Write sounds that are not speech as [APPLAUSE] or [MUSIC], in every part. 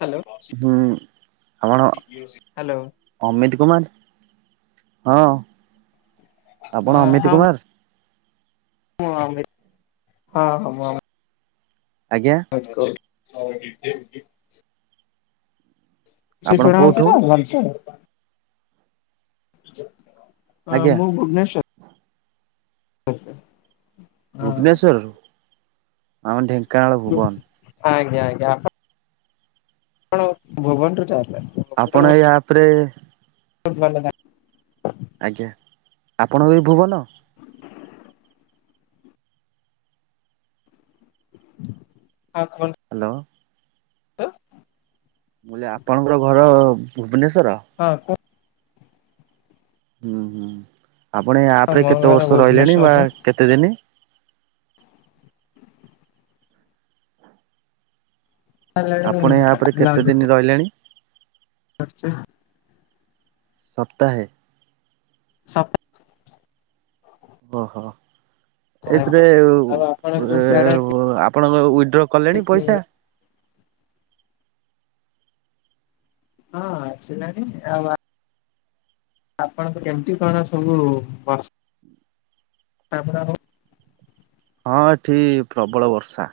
Hello ହୁଁ! ଆପଣ hello Amit Kumar! ହଁ, ଆପଣ ଅମିତ ହଁ କୁମାର? ହଁ! ଆମ, ହଁ-ହଁଁ ଆଜ୍ଞା! [UNINTELLIGIBLE] ଠିକ୍ ସେ ଆପଣ ଶୁଣା ହଉଚି କୋଉଠୁ ତ? ଭଲସେ ଅ! ଆଜ୍ଞା ମୁଁ ଭୁବନେଶ୍ୱର୍। ଆଜ୍ଞା ଭୁବନେଶ୍ୱରରୁ, ଆମ ଢେଙ୍କାନାଳ ଭୁବନ। ଆଜ୍ଞା-ଆଜ୍ଞା ଆପଣ କଣ ଭବନରୁୁ ଚାଲ ଆପଣ ଏଇ ଆପ୍ ରେ [UNINTELLIGIBLE] ଆଜ୍ଞା, ଆପଣଙ୍କ ବି ଭୁବନ? [UNINTELLIGIBLE] ହଁ, କୁହନ୍ତୁ? ହାଲୋ ତ? ମୁଁ କହିଲି ଆପଣଙ୍କର ଘର ଭୁବନେଶ୍ଵର? ହଁ କୁହନ୍ତୁ ହୁଁ ହୁଁ, ଆପଣ କୁହନ୍ତୁ ୟାପରେ ମୋ କେତେ ଘର ବର୍ଷ ରହିଲେଣି ବା ଭୁବନେଶ୍ୱରରେ। କେତେଦିନି? ଆଉ ଆପଣ ଏ ଆପରେ କେତେଦିନି ରହିଲେଣି? [UNINTELLIGIBLE] ସପ୍ତାହେ ସପ୍ ଓହୋ, ଏଥିରେ ଆପଣଙ୍କର ସିଆଡେ ଆପଣଙ୍କ ଉଇଡ୍ର କଲେଣି ହଁ ପଇସା। ହଁ ଆସିଲାଣି ଆଉ ଆ ଆପଣଙ୍କୁ ଯେମତି କଣ ସବୁ ବର୍ସ ହଁ ଏଠି ପ୍ରବଳ ବର୍ଷା।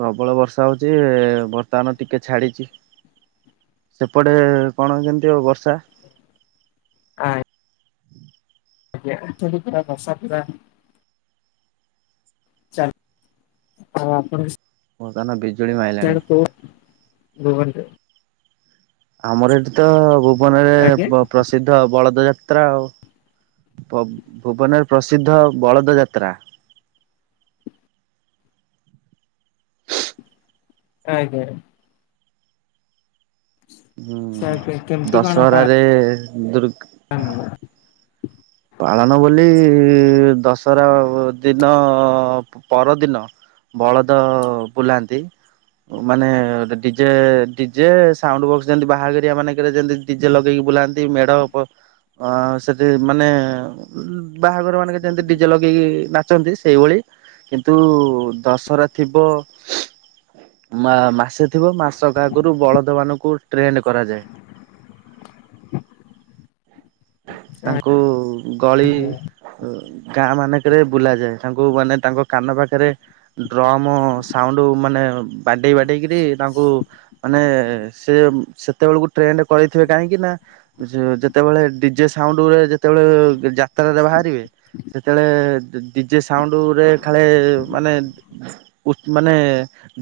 ପ୍ରବଳ ବର୍ଷା ହଉଚି ବର୍ତ୍ତମାନ ଟିକେ ଛାଡିଚି। ସେପଟେ କଣ କେମିତି ଆଉ ବର୍ଷା। କାଇଁ ଆଜ୍ଞା ଏଠି ବି ପୁରା ବର୍ଷା ପୁରା ଚାଲ୍, ହଁ ଆପଣବି ବର୍ତମାନ ବିଜୁଳି ମାଇ [UNINTELLIGIBLE] ଆମର ଏଠି ତ ଭୁବନରେ ବ ଆଜ୍ଞା ପ୍ରସ୍ ପ୍ରସିଦ୍ଧ ବଳଦ ଯାତ୍ରା ଆଉ, ପବ୍ ଭୁବନରେ ପ୍ରସିଦ୍ଧ ବଳଦ ଯାତ୍ରା। ଆଜ୍ଞା। ସାର୍ କେ ହୁଁ କେମିତି କଣ ପାଳନ ଦଶହରାରେ ଦୁର୍ଗ [UNINTELLIGIBLE] ପାଳନ ବୋଲି ଇଁ ଦଶହରା ଓ ଦି ନ ପ-ପରଦିନ ବଳଦ ବୁଲାନ୍ତି। ମାନେ ଡିଜେ ଡିଜେ ସାଉଣ୍ଡ ବକ୍ସ ଯେମିତି ବାହାଘରିଆ ମାନେଙ୍କେରେ ଯେମିତି ଡିଜେ ଲଗେଇକି ବୁଲାନ୍ତି ମେଢ ପ ଅଁ ସେଇଠି ମାନେ ଏଁ ଉଁ ବାହାଘର ମାନଙ୍କରେ ଯେମିତି ଡିଜେ ଲଗେଇକି ନାଚନ୍ତି ସେଇଭଳି କିନ୍ତୁ ଦଶହରା ଥିବ ମା-ମାସେ ଥିବ ମାସକ ଆଗୁରୁ ବଳଦମାନଙ୍କୁ ଟ୍ରେଣ୍ଡ କରାଯାଏ। ତାଙ୍କୁ ଗଳି ଆଜ୍ଞା ଉଁ ଗାଁ ମାନେଙ୍କେରେ ବୁଲା ଯାଏ। ତାଙ୍କୁ ମାନେ ତାଙ୍କ କାନ ପାଖେରେ ଡ୍ରମ୍ ସାଉଣ୍ଡ ମାନେ ବାଡ଼େଇ ବାଡ଼େଇକିରି ତାଙ୍କୁ ମାନେ ସେ ସେତେବେଳକୁ ଟ୍ରେଣ୍ଡ୍ କରେଇଥିବେ କାହିଁକି ନା ଯୋ ଯେତେବେଳେ ଡି ଜେ ସାଉଣ୍ଡରେ ଯେତେବେଳେ ଯାତ୍ରାରେ ବାହାରିବେ ସେତେବେଳେ ଡି-ଡିଜେ ସାଉଣ୍ଡରେ ଖାଳେ ମାନେ ଉଠ୍ ମାନେ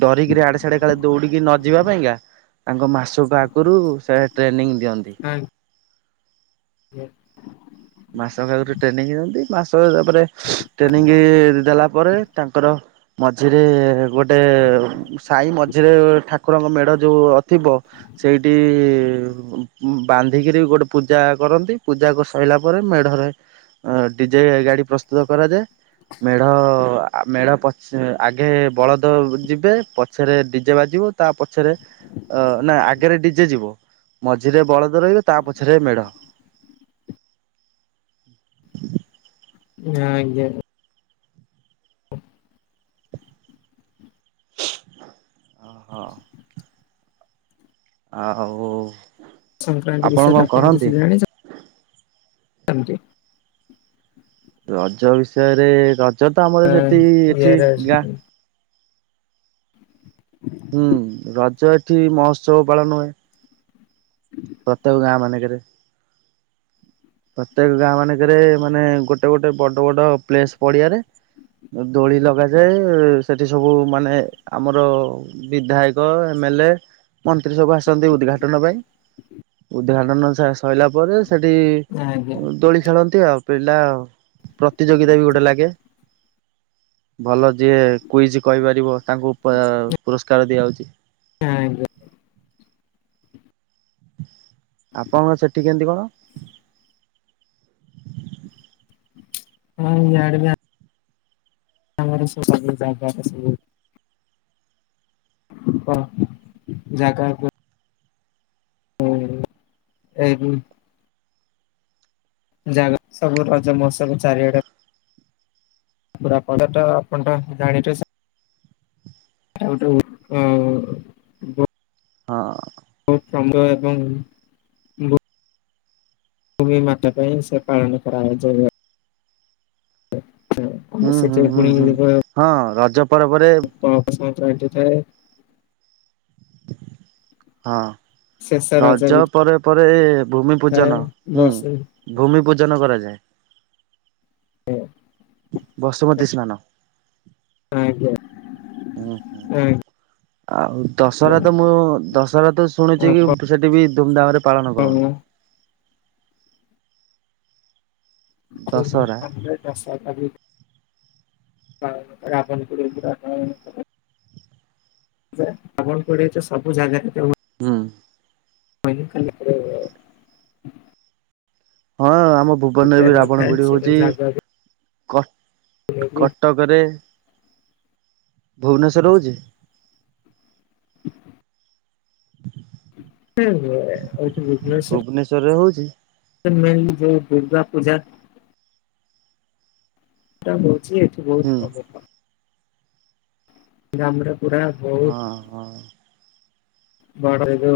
ଡରିକିରି ଆଡ଼େ ସାଡେ କାଳେ ଦୌଡିକି ନ ଯିବା ପାଇଁକା ତାଙ୍କ ମାସୁକୁ ଆଗୁରୁ ସେ ଟ୍ରେନିଂ ଦିଅନ୍ତି। ଆଜ୍ଞା। ମାସକ ଆଗୁରୁ ଟ୍ରେନିଂ ଦିଅନ୍ତି। ମାସ ହେଲା ପରେ ଟ୍ରେନିଂ ଦେଲା ପରେ ତାଙ୍କର ମଝିରେ ଗୋଟେ ସାଇ ମଝିରେ [UNINTELLIGIBLE] ଠାକୁରଙ୍କ ମେଢ ଯୋଉ ଅ ଥିବ ସେଇଠି ଉଁମ୍ ବାନ୍ଧିକିରି ଗୋଟେ ପୂଜା କରନ୍ତି। ପୂଜା କରି ସଇଲା ଉପରେ ମେଢ ରହେ। ଅଁ ଡିଜେ ଗାଡି ପ୍ରସ୍ତୁତ କରାଯାଏ। ମେଢ ଆ-ଆ ମେଢ ପଛ ଆଗେ ବଳଦ ଯିବେ ପଛେରେ ଡିଜେ ବାଜିବ ତା ପଛେରେ ଅ ନା ଆଗେରେ ଡିଜେ ଯିବ, ମଝିରେ ବଳଦ ରହିବେ, ତା ପଛେରେ ମେଢ଼। ହ ଆଜ୍ଞା। ଓହୋ। ଆଉ ସଂକ୍ରାନ୍ତି କଣ ବିଷୟରେ ଆପଣ କରନ୍ତି? କିଛି ଜାଣିଛ ରଜ ବିଷୟରେ ରଜ ତ ଆମର ସେଇଠି ଏଇଠି ଇଆରେ ଗାଁ ଆଜ୍ଞା [INAUDIBLE] ହୁଁ ରଜ ଏଇଠି ମହୋତ୍ସବ ପାଳନ ହୁଏ। ହଁ ପ୍ରତ୍ୟେକ ଗାଁ ମାନେଙ୍କେରେ। ପ୍ରତ୍ୟେକ ଗାଁ ମାନେଙ୍କେରେ ମାନେ ଗୋଟେ ଗୋଟେ ବଡ ବଡ ପ୍ଲେସ ପଡିଆରେ ଦୋଳି ଲଗାଯାଏ ସେଇଠି ସବୁ ମାନେ ଆମର ବିଧାୟକ, ଏମ ଏଲ ଏ, ମନ୍ତ୍ରୀ ସବୁ ଆସନ୍ତି ଉଦ୍ଘାଟନ ପାଇଁ। ଉଦ୍ଘାଟନ ସା ସଇଲା ପରେ ସେଇଠି ଆଜ୍ଞା ଦୋଳି ଖେଳନ୍ତି ଆଉ ପିଲା। ପ୍ରତିଯୋଗିତା ବି ଗୋଟେ ଲାଗେ। ଭଲ ଯିଏ କୁଇଜ୍ କହିପାରିବ ତାଙ୍କୁ ପାଁ ପୁରସ୍କାର ଦିଆହଉଛି। ଆଜ୍ଞା। ଆପଣଙ୍କର ସେଇଠି କେମିତି କଣ? [UNINTELLIGIBLE] ଆମ ଆଡେ ବି ସବୁ। [UNINTELLIGIBLE] [UNINTELLIGIBLE] ଜାଗା କୁ ହୁଁ। [UNINTELLIGIBLE] ଜାଗା ସବୁ ରଜ ମହୋତ୍ସବ ଚାରିଆଡେ ପୁରା ପଡା ଟା ଆପଣ [UNINTELLIGIBLE] [UNINTELLIGIBLE] ଉଁ ହଁ। ତ କାମ ଏବଂ ଭୂମି ମାତ ପାଇଁ ସେ ପାଳନ କରାଯାଏ। ହଁ ହୁଁ ସେଇଆ ହୁଁ ସେଇଟା ବି ହୁଁ ପୁଣି ହୁଁ ଗୋଟେ ହଁ ରଜ ପର୍ବରେ ଫଳ ପୁଷ୍ପ ଫୁଟିଥାଏ। ହଁ ଶେଷ ରଜ ବି ପରେ ପରେ ଭୂମି ଥାଏ ପୂଜନ ହୁଁ। ବର୍ଷ ଭୂମି ପୂଜନ କରାଯାଏ। ହୁଁ। ବସୁମତୀ ସ୍ନାନ। ଆଜ୍ଞା ହୁଁ ହୁଁ ଆଁ ଆଉ ଦଶହରା ତ ମୁଁ ଦଶହରା ତ ଶୁଣିଛି ଆପଣ କି ସେଠି ବି ଧୁମଧାମରେ ପାଳନ କରନ୍ତି। ଦଶହରା ଧୁମଧାମରେ ଦଶହରା ବି ରାବଣ ପୋଡ଼ି ହେଇଥିଲା ତ ଯେ ଆପଣ କୁଆଡ଼େ ଏଟା ସବୁ ଜାଗାରେ ହୁଏ। ହୁଁ। ମୁଁ ଖାଲି ଏପଟେ ହଁ ଆମ ଭୁବନରେ ବି ରାବଣ ନଥାଏ ପୋଡି ସେଟା ହଉଛି। ଜାଗା କଟ ବି। କଟକରେ ଭୁବନେଶ୍ୱରରେ ରହୁଛି? ସିଏ ଅଛି ଭୁବନେଶ୍ୱର। ଭୁବନେଶ୍ୱରରେ ହଉଛି? ମେନ୍ ମେନ୍ ଯୋଉ ଦୁର୍ଗା ପୂଜା ଏଇଟା ହଉଛି ଏଠି ବହୁତ ହୁଁ ପ୍ରଘଟ। ଗ୍ରାମରେ ପୁରା ବହୁତ ହଁ ହଁ। ବଡ ହେଲୁ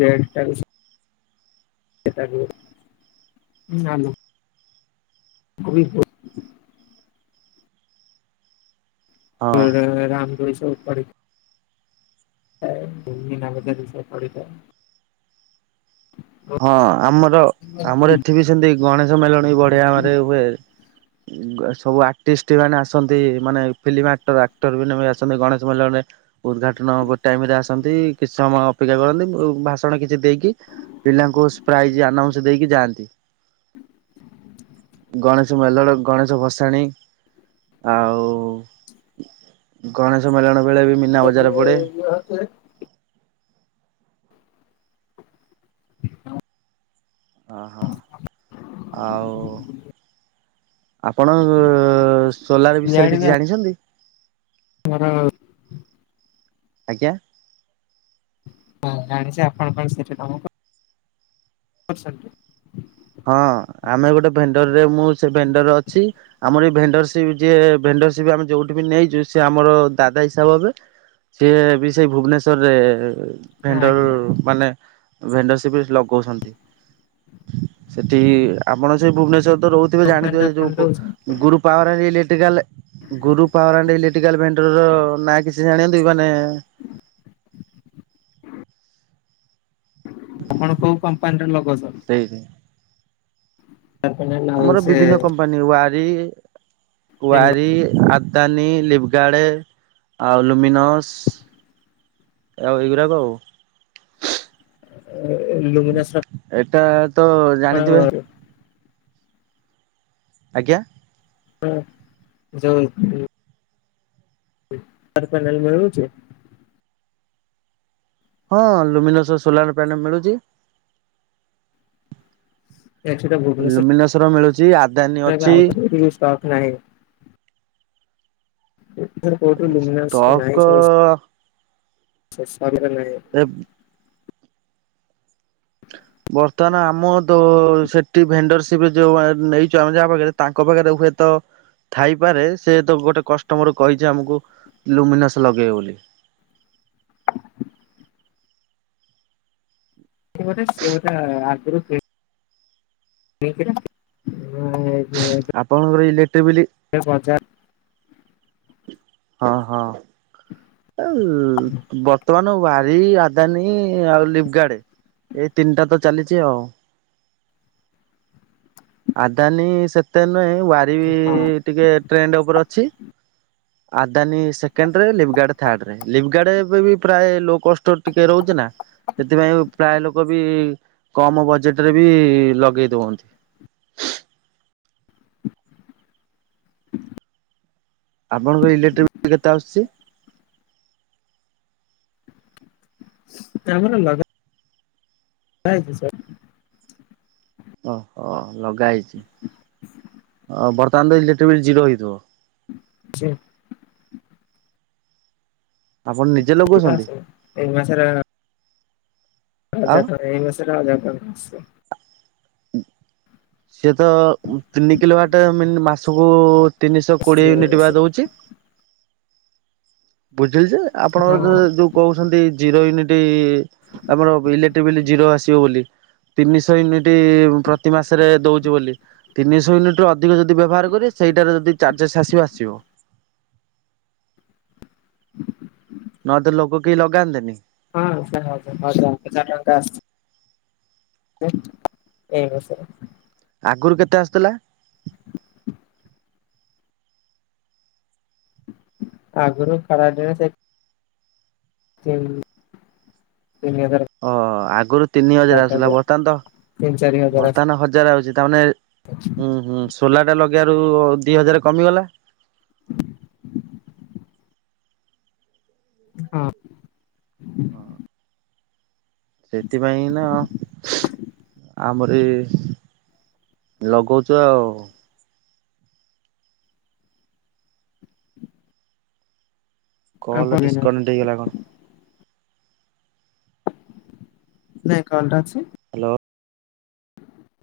ଡ୍ରେସ୍ ଟା ବି ଶି ସେଇଟାକୁ ହୁଁ ନାଇଁ। କୋଉଠି? ହଁ ଏଣେ ରାମଦୋଳି ସବୁ ପଡି ବିନା କଥାରେ ଦୋଷ କାଢୁଛ। ହଁ ଆମର ଆମର ଏଠି ବି ସେମତି ଗଣେଶ ମେଲଣ ବି ବଢିଆ ଆମରି ହୁଏ। ଉଁ ସବୁ ଆର୍ଟିଷ୍ଟ ମାନେ ଆସନ୍ତି ମାନେ ଫିଲ୍ମ ଆକ୍ଟର ଆକ୍ଟର ମାନେ ବି ଆସନ୍ତି ଗଣେଶ ମଲଣରେ। ଉଦ୍ଦଘାଟନ ହବା ଟାଇମ୍ ରେ ଆସନ୍ତି କିଛି ସମୟ ଅପେକ୍ଷା କରନ୍ତି ଆଉ ଭାଷଣ କିଛି ଦେଇକି ପିଲାଙ୍କୁ ସ ପ୍ରାଇଜ୍ ଆନାଉନ୍ସ୍ ଦେଇକି ଯାଆନ୍ତି। ଗଣେଶ ମେଲଣ ଗଣେଶ ଭସାଣୀ ଆଉ ଗଣେଶ ମେଲଣ ବେଳେ ବି ମି ଯେ ସିଏ ଇଏ ହଉଛି ହଉ। ଓ ହୋ ଆଉ ଆପଣ ସୋଲାର ବିଷୟରେ ଇଆଡେ ବି କିଛି ଜାଣିଛନ୍ତି? ଆମର ଆଜ୍ଞା। ହଁ ଜାଣିଛ ଆପଣଙ୍କ ପାଇଁ ସେଠି କଣ କଣ ଅଛନ୍ତି। ହଁ ଆମେ ଗୋଟେ ଭେଣ୍ଡରରେ ମୁଁ ସେ ଭେଣ୍ଡରରେ ଅଛି ଆମର ଏଇ ଭେଣ୍ଡର ସେ ସେ ଯିଏ ଭେଣ୍ଡରସିପ୍ ଆମେ ଯୋଉଠି ବି ନେଇଛୁ ସିଏ ଆମର ଦାଦା ହିସାବ ହେବେ। ସିଏ ବି ସେଇ ଭୁବନେଶ୍ୱରରେ ହଁ ଆଜ୍ଞା ଭେଣ୍ଡର ମାନେ ଭେଣ୍ଡରସିପ୍ ଲଗଉଛନ୍ତି। ସେଠି ଆପଣ ସେ ଭୁବନେଶ୍ୱରରେ ତ ରହୁଥିବେ କମ୍ପାନୀରେ ଜାଣିଥିବେ ସେ ଆପଣ ଯୋଉ ବୋ ଦଉଛନ୍ତି Guru power electrical Guru power and electrical vendor ର ନାଁ କିଛି ଜାଣନ୍ତି କି ମାନେ ଆପଣ କୋଉ କମ୍ପାନୀର ଲଗଉଚ? ଏହେ ତାରପାନେଲ ଆଉ ଆମର ସେ ବିଭିନ୍ନ କମ୍ପାନୀ ୱାରି ୱାରି ଆ ଦାନୀ ଲିପଗାର୍ଡ ଆଉ ଲୁମିନସ୍ ଆଉ ଏଇଗୁରାକ ଆଉ ଏ ଲୁମିନସ ର ଏଟା ତ ଜାଣିଥିବେ [UNINTELLIGIBLE] ଆଜ୍ଞା। ହଁ ଯଉ ହୁଁ ତାର ପୋନାଲ ମଳୁଚି? ହଁ ଲୁମିନସ ର ସୋଲାର ପ୍ୟାନଲ ମିଳୁଚି। ଏଆଡେ ସେଟା ଲୁମିନେସ ର ମିଳୁଚି ଆଦାନୀ ଅଛି [UNINTELLIGIBLE] ନାହିଁ ଏଠି କୋଉଠି ଲୁମିନେସ ର ଟକ ନାହିଁ [UNINTELLIGIBLE] ଶେଷମ ର ନାହିଁ। ଏବ ବର୍ତ୍ତମାନ ଆମ ଦ ସେଠି ଭେଣ୍ଡରସିପ ରେ ଯୋଉ ଆ ନେଇଚୁ ଆମେ ଯାହା ପାଖରେ ତାଙ୍କ ପାଖରେ ହୁଏତ ଥାଇପାରେ ସେ ତ ଗୋଟେ କଷ୍ଟମର କହିଚି ଆମକୁ ଲୁମିନେସ ଲଗେଇବେ ବୋଲି। ସେ ଗୋଟେ ସେ ଗୋଟା ଆଗରୁ କି ଏକେରେ ଆପଣଙ୍କର ଇଲେକ୍ଟ୍ରି ବିଲ ସେ ପଞ୍ଚା ହଁ ହଁ। ଆଉ ବର୍ତ୍ତମାନ ୱାରି ଆଦାନୀ ଆଉ ଲିପଗାର୍ଡ ଏଇ ତିନିଟା ତ ଚାଲିଚି ଆଉ। ଆଦାନୀ ସେତେ ନୁହେଁ ହଁ ୱାରିବି ଟିକେ ଟ୍ରେଣ୍ଡ ଉପରେ ଅଛି। ଆଦାନୀ ସେକେଣ୍ଡ ରେ ଲିପଗାର୍ଡ଼ ଥାର୍ଡରେ ଲିପଗାର୍ଡ଼ ଏବି ପ୍ରାୟ ଲୋକଷ୍ଟର ଟିକେ ରହୁଚି ନା ସେଥିପାଇଁ ଉ ପ୍ରାୟ ଲୋକ ବି କମ ବଜେଟ ରେ ବି ଲଗେଇ ଦଉଅନ୍ତି। ଆପଣଙ୍କ ଇଲେକ୍ଟ୍ରିକ ବିଲ୍ କେତେ ଆସୁଚି? ଆମର ଲଗା ଇଛି ସୋର ଓହୋ ଲଗା ହେଇଛି ଅ ବର୍ତ୍ତମାନ ତ ଇଲେକ୍ଟ୍ରିକ ବିଲ୍ ଜିରୋ ହେଇଥିବ? ଚି ଆପଣ ନିଜେ ଜିରୋ ଲଗଉଛନ୍ତି ଆସେ ଏ ମାସରେ ହଜାର ଆଉ? ଟଙ୍କା ଏଇ ମାସରେ ହାଜର ଟଙ୍କା ଆସଚି। ସିଏ ତ ତିନି କିଲୋ ୱାଟ ମିନି ମାସକୁ ତିନିଶହ କୋଡ଼ିଏ ୟୁନିଟ୍ ବା ଦେଉଚି? ବୁଝିଲି ଯେ ହଁ ଆପଣଙ୍କର ଧର ଯୋଉ କହୁଛନ୍ତି ଜିରୋ ୟୁନିଟ୍ ଆପଣଙ୍କର ଇଲେକ୍ଟ୍ରି ବିଲ ଜିରୋ ଆସିବ ବୋଲି ତିନିଶହ ୟୁନିଟ୍ ପ୍ରତି ମାସରେ ଦଉଚି ବୋଲି ତିନିଶହ ୟୁନିଟ ରୁ ଅ ଅଧିକ ଯଦି ବ୍ୟବହାର କରିବେ ସେଇଟାରେ ଯଦି ଚାର୍ଜେସ୍ ଆସିବ ଆସିବ ନହେଲେ ତ ଲୋକ କେହି ଲଗାନ୍ତେନି। ହଁ ସେ ହଜାର ହଜାର ହଜାର ଟଙ୍କା ଆସଚି ଏ ଏଇ ମାସରେ। ଆଗରୁ କେତେ ଆସୁଥିଲା? ଆଗରୁ ଖରା ଦିନେ ସେ ତିନି ତିନି ହଜାର ଓ ଆଗରୁ ତିନି ହଜାର ଆସିଲା, ପାଖାପାଖି ବର୍ତ୍ତମାନ ତ ତିନି ଚାରି ହଜାର ଆସ ବର୍ତ୍ତମାନ ହଜାର ଆଉଛି, ତାମାନେ [INAUDIBLE] ହୁଁ ହୁଁ ସୋଲାଟା ଲଗେଇବାରୁ ଦି ହଜାର କମିଗଲା। [INAUDIBLE] ହଁ ସେଥିପାଇଁ ନା ଆମର ସେଇ ଲଗାଉଛୁ ଆଉ କଣ ଆଉ ହେଲା ନାଇଁ ଡିସକନେକ୍ଟ ହେଇଗଲା କଣ? ନାଇଁ କଲଟା ଅଛି ହାଲୋ